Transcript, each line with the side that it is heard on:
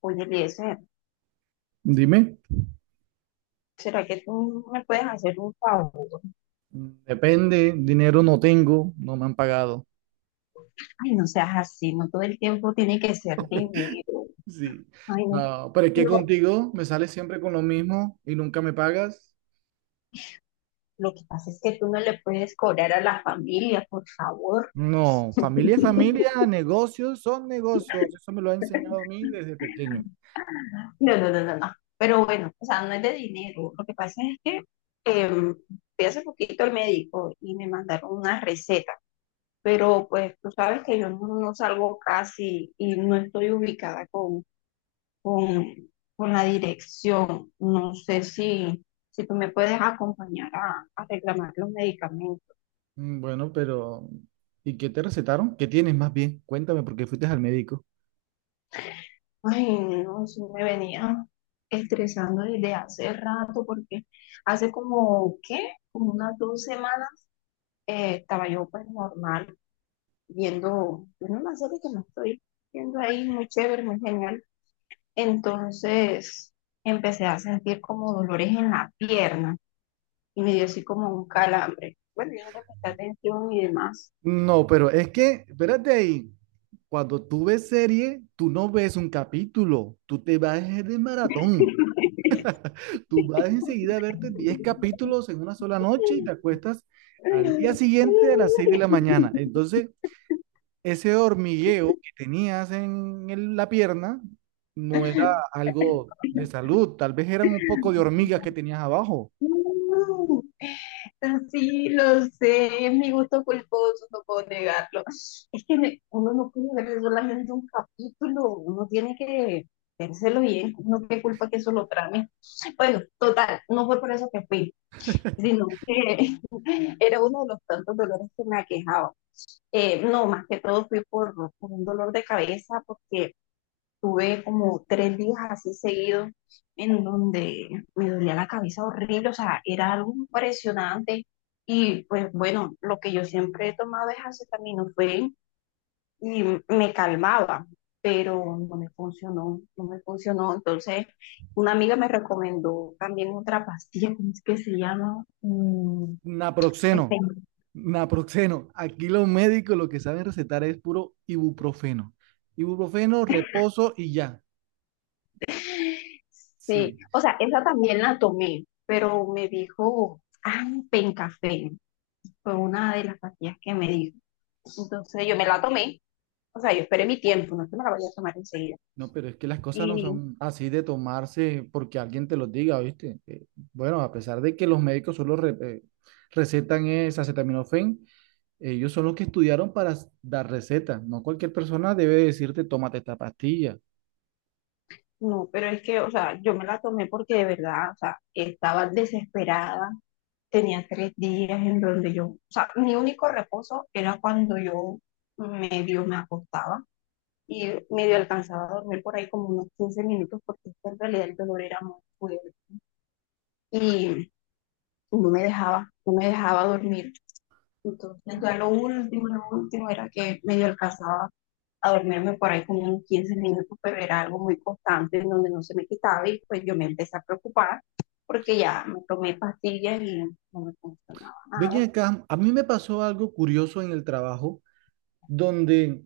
left: Oye, Eliezer,
right: Dime,
left: ¿será que tú me puedes hacer un favor?
right: depende, dinero no tengo, no me han pagado.
left: Ay, no seas así, no todo el tiempo tiene que ser dinero.
right: Sí,
left: Ay, no,
right: no, pero es
left: no,
right: que contigo me sales siempre con lo mismo y nunca me pagas.
left: lo que pasa es que tú no le puedes cobrar a la familia, por favor.
right: No, familia es familia, negocios son negocios, eso me lo ha enseñado a mí desde pequeño.
left: No, no, no, no, no. Pero bueno, o sea, no es de dinero. Lo que pasa es que em, fui hace poquito al médico y me mandaron una receta, pero pues tú sabes que yo no salgo casi y no estoy ubicada con, con la dirección. No sé si tú me puedes acompañar a reclamar los medicamentos.
right: Bueno, pero ¿y qué te recetaron? ¿Qué tienes más bien? Cuéntame por qué fuiste al médico.
left: Ay, no, eso me venía estresando desde hace rato porque hace como, ¿qué? Como unas 2 semanas estaba yo pues normal viendo una serie que me estoy viendo ahí muy chévere, muy genial. Entonces empecé a sentir como dolores en la pierna y me dio así como un calambre. Bueno, yo no le presté atención y demás.
right: No, pero es que, espérate ahí, cuando tú ves serie, tú no ves un capítulo, tú te vas de maratón. Tú vas enseguida a verte 10 capítulos en una sola noche y te acuestas al día siguiente a las 6 de la mañana. Entonces, ese hormigueo que tenías en la pierna no era algo de salud, tal vez eran un poco de hormigas que tenías abajo.
left: Sí, lo sé, es mi gusto culposo, no puedo negarlo. Es que uno no puede ver solamente un capítulo, uno tiene que vérselo bien, no qué culpa que eso lo trame. Bueno, total, no fue por eso que fui, sino que era uno de los tantos dolores que me aquejaba. No, más que todo fui por un dolor de cabeza, porque tuve como 3 días así seguidos en donde me dolía la cabeza horrible, o sea, era algo impresionante. Y pues bueno, lo que yo siempre he tomado es acetaminofén y me calmaba, pero no me funcionó, no me funcionó. Entonces, una amiga me recomendó también otra pastilla, ¿cómo es que se llama?
right: Naproxeno,
left: Este,
right: naproxeno. Aquí los médicos lo que saben recetar es puro ibuprofeno. Ibuprofeno, reposo y ya.
left: sí,
right: Sí.
left: o sea, esa también la tomé, pero me dijo, ah, pencafén, fue una de las pastillas que me dijo. Entonces yo me la tomé, o sea, yo esperé mi tiempo, no es que me la vaya a tomar enseguida.
right: No, pero es que las cosas no
left: Y
right: son así de tomarse porque alguien te los diga, ¿viste? Bueno, a pesar de que los médicos solo recetan es acetaminofén, ellos son los que estudiaron para dar recetas. No cualquier persona debe decirte, tómate esta pastilla.
left: no, pero es que, o sea, yo me la tomé porque de verdad, o sea, estaba desesperada, tenía 3 días en donde yo, o sea, mi único reposo era cuando yo medio me acostaba y medio alcanzaba a dormir por ahí como unos 15 minutos porque es que en realidad el dolor era muy fuerte y no me dejaba, no me dejaba dormir. Entonces ya lo último era que medio alcanzaba a dormirme por ahí como unos 15 minutos, pero era algo muy constante en donde no se me quitaba y pues yo me empecé a preocupar porque ya me tomé pastillas y no me funcionaba nada.
right: Ven acá, a mí me pasó algo curioso en el trabajo, donde,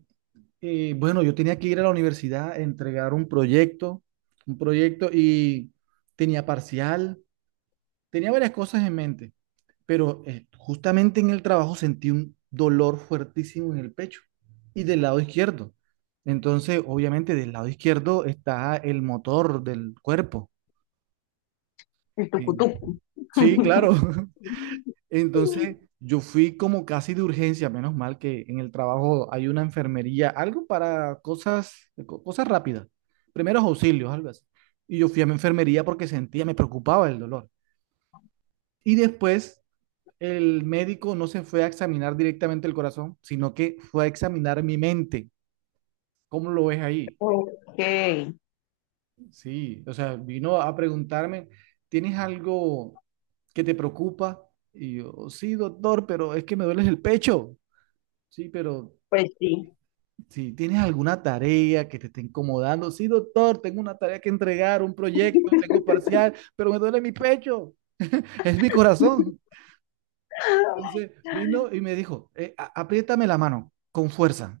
right: bueno, yo tenía que ir a la universidad a entregar un proyecto y tenía parcial, tenía varias cosas en mente. Pero justamente en el trabajo sentí un dolor fuertísimo en el pecho y del lado izquierdo. Entonces, obviamente, del lado izquierdo está el motor del cuerpo.
left: El
right: Eh,
left: tucutucu.
right: Sí, claro. Entonces, yo fui como casi de urgencia, menos mal que en el trabajo hay una enfermería, algo para cosas, cosas rápidas, primeros auxilios, algo así. Y yo fui a mi enfermería porque sentía, me preocupaba el dolor. Y después el médico no se fue a examinar directamente el corazón, sino que fue a examinar mi mente. ¿Cómo lo ves ahí?
left: Ok,
right: Sí, o sea, vino a preguntarme, ¿tienes algo que te preocupa? Y yo, sí, doctor, pero es que me duele el pecho. Sí, pero
left: pues sí.
right: si tienes alguna tarea que te esté incomodando, sí, doctor, tengo una tarea que entregar, un proyecto, tengo parcial, pero me duele mi pecho, es mi corazón. Entonces vino y me dijo, apriétame la mano con fuerza.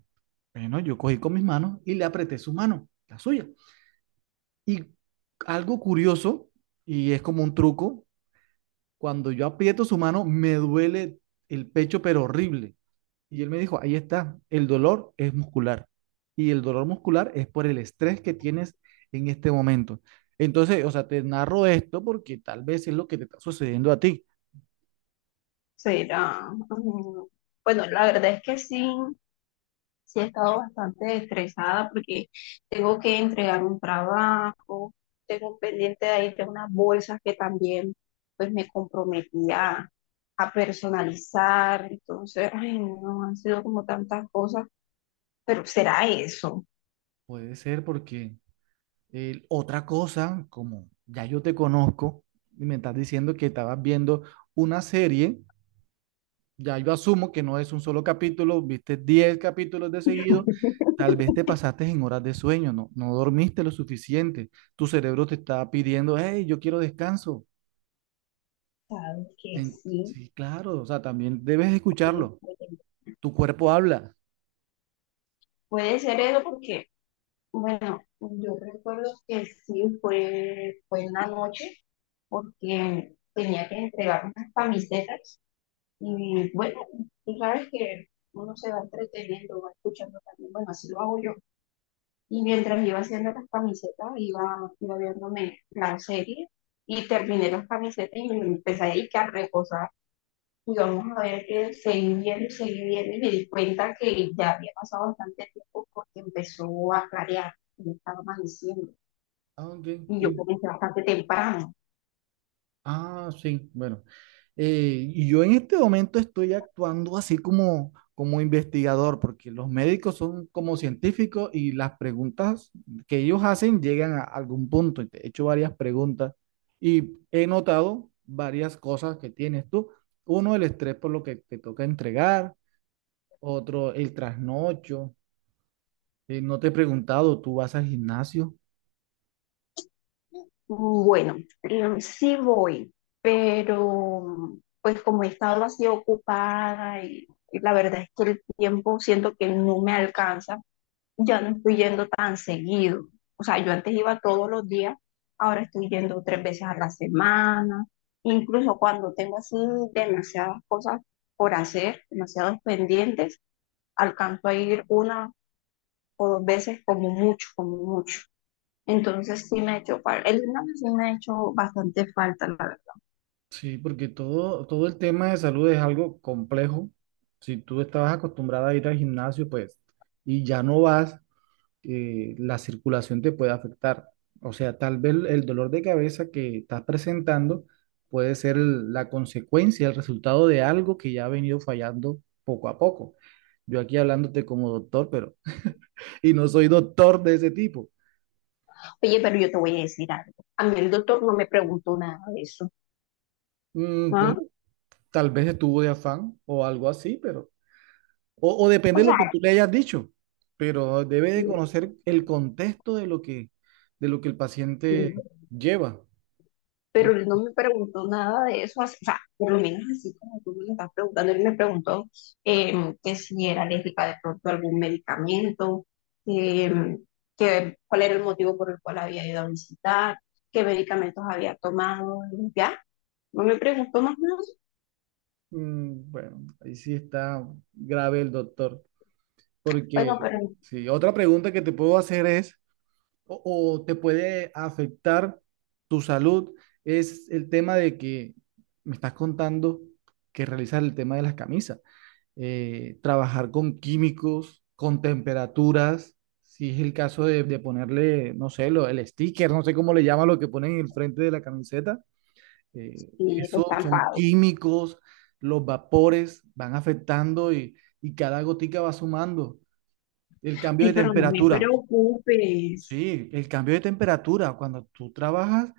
right: Bueno, yo cogí con mis manos y le apreté su mano, la suya. Y algo curioso, y es como un truco, cuando yo aprieto su mano me duele el pecho, pero horrible. Y él me dijo, ahí está, el dolor es muscular. Y el dolor muscular es por el estrés que tienes en este momento. Entonces, o sea, te narro esto porque tal vez es lo que te está sucediendo a ti.
left: Será. Mm, bueno, la verdad es que sí, sí, he estado bastante estresada porque tengo que entregar un trabajo, tengo pendiente de ahí de unas bolsas que también pues me comprometía a personalizar. Entonces, ay, no, han sido como tantas cosas, pero será eso.
right: Puede ser porque. Otra cosa, como ya yo te conozco y me estás diciendo que estabas viendo una serie, ya yo asumo que no es un solo capítulo, viste 10 capítulos de seguido, tal vez te pasaste en horas de sueño, no, no dormiste lo suficiente, tu cerebro te está pidiendo, hey, yo quiero descanso.
left: Sabes que
right: En-
left: sí,
right: sí, claro, o sea, también debes
left: puede
right: escucharlo,
left: puede-
right: tu cuerpo habla.
left: puede ser eso porque, bueno, yo recuerdo que sí fue en la noche porque tenía que entregar unas camisetas. Y bueno, tú sabes que uno se va entreteniendo, va escuchando también, bueno, así lo hago yo. Y mientras iba haciendo las camisetas, iba viéndome la serie y terminé las camisetas y me empecé ahí que a reposar. Y vamos a ver que seguí viendo y me di cuenta que ya había pasado bastante tiempo porque empezó a clarear y estaba amaneciendo.
right: Ah, ok.
left: Y yo
right: ¿Y
left: comencé bastante temprano.
right: Ah, sí, bueno. Y yo en este momento estoy actuando así como investigador, porque los médicos son como científicos y las preguntas que ellos hacen llegan a algún punto. Y te he hecho varias preguntas y he notado varias cosas que tienes tú. Uno, el estrés por lo que te toca entregar. Otro, el trasnocho. No te he preguntado, ¿tú vas al gimnasio?
left: Bueno, sí voy, pero pues como he estado así ocupada y la verdad es que el tiempo siento que no me alcanza, ya no estoy yendo tan seguido. O sea, yo antes iba todos los días, ahora estoy yendo 3 veces a la semana, incluso cuando tengo así demasiadas por hacer, demasiados pendientes, alcanzo a ir una o dos veces como mucho, como mucho. Entonces sí me ha hecho falta, el gimnasio sí me ha hecho bastante falta, la verdad.
right: Sí, porque todo el tema de salud es algo complejo. Si tú estabas acostumbrada a ir al gimnasio, pues, y ya no vas, la circulación te puede afectar. O sea, tal vez el dolor de cabeza que estás presentando puede ser la consecuencia, el resultado de algo que ya ha venido fallando poco a poco. Yo aquí hablándote como doctor, pero, y no soy doctor de ese tipo.
left: Oye, pero yo te voy a decir algo. A mí el doctor no me preguntó nada de eso.
right: Bueno,
left: ¿Ah?
right: tal vez estuvo de afán o algo así, pero. O
left: O
right: depende de
left: sea,
right: lo que tú le hayas dicho, pero debe de conocer el contexto de lo que el paciente lleva, no
left: pero
right: sé.
left: él no me preguntó nada de eso, así- o sea, por lo menos así como tú me lo estás preguntando, él me preguntó que si era alérgica de pronto a algún medicamento, em, que cuál era el motivo por el cual había ido a visitar, qué medicamentos había tomado, y ya. No me preguntó más nada.
right: Bueno, ahí sí está grave el doctor,
left: Bueno, pero
right: porque sí, otra pregunta que te puedo hacer es, o, o te puede afectar tu salud, es el tema de que me estás contando que realizas el tema de las camisas. Trabajar con químicos, con temperaturas, si es el caso de ponerle, no sé, lo, el sticker, no sé cómo le llama lo que ponen en el frente de la camiseta,
left: sí, es
right: eso son
left: estampado.
right: químicos, los vapores van afectando y cada gotica va sumando. El cambio
left: Ay,
right: de
left: pero no me
right: temperatura,
left: preocupes.
right: sí, el cambio de temperatura, cuando tú trabajas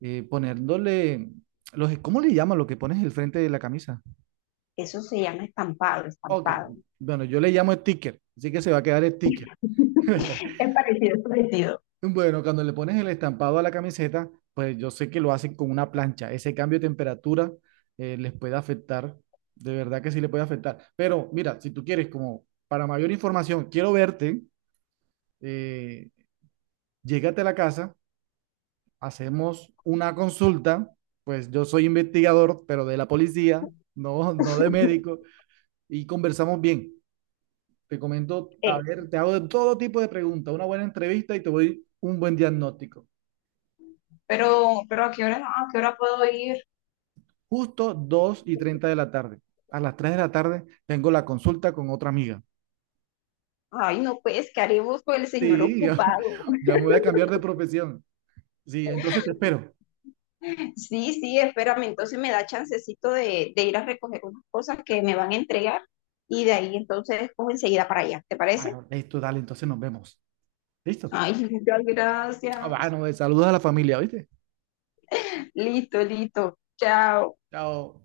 right: poniéndole. Los, ¿cómo le llama lo que pones en el frente de la camisa?
left: Eso se llama estampado,
right: Ok,
left: estampado.
right: bueno, yo le llamo sticker, así que se va a quedar sticker.
left: Es parecido, es parecido.
right: Bueno, cuando le pones el estampado a la camiseta, pues yo sé que lo hacen con una plancha. Ese cambio de temperatura les puede afectar. De verdad que sí le puede afectar. Pero mira, si tú quieres, como para mayor información, quiero verte, eh, llégate a la casa, hacemos una consulta. Pues yo soy investigador, pero de la policía, no, no de médico, y conversamos bien. Te comento, a
left: Eh,
right: ver, te hago de todo tipo de preguntas, una buena entrevista y te doy un buen diagnóstico.
left: pero, ¿a qué hora, no?, ¿a qué hora puedo ir?
right: Justo 2:30 de la tarde. A las 3 de la tarde tengo la consulta con otra amiga.
left: Ay, no, pues, ¿qué haremos con el señor
right: Sí, ya,
left: ocupado?
right: ya me voy a cambiar de profesión. Sí, entonces te espero.
left: Sí, sí, espérame, entonces me da chancecito de ir a recoger unas cosas que me van a entregar y de ahí entonces cojo enseguida para allá, ¿te parece?
right: Bueno, listo, dale, entonces nos vemos. ¿Listo?
left: Ay, muchas
right: Ah,
left: gracias.
right: bueno, saludos a la familia, ¿viste?
left: Listo, listo. Chao.
right: Chao.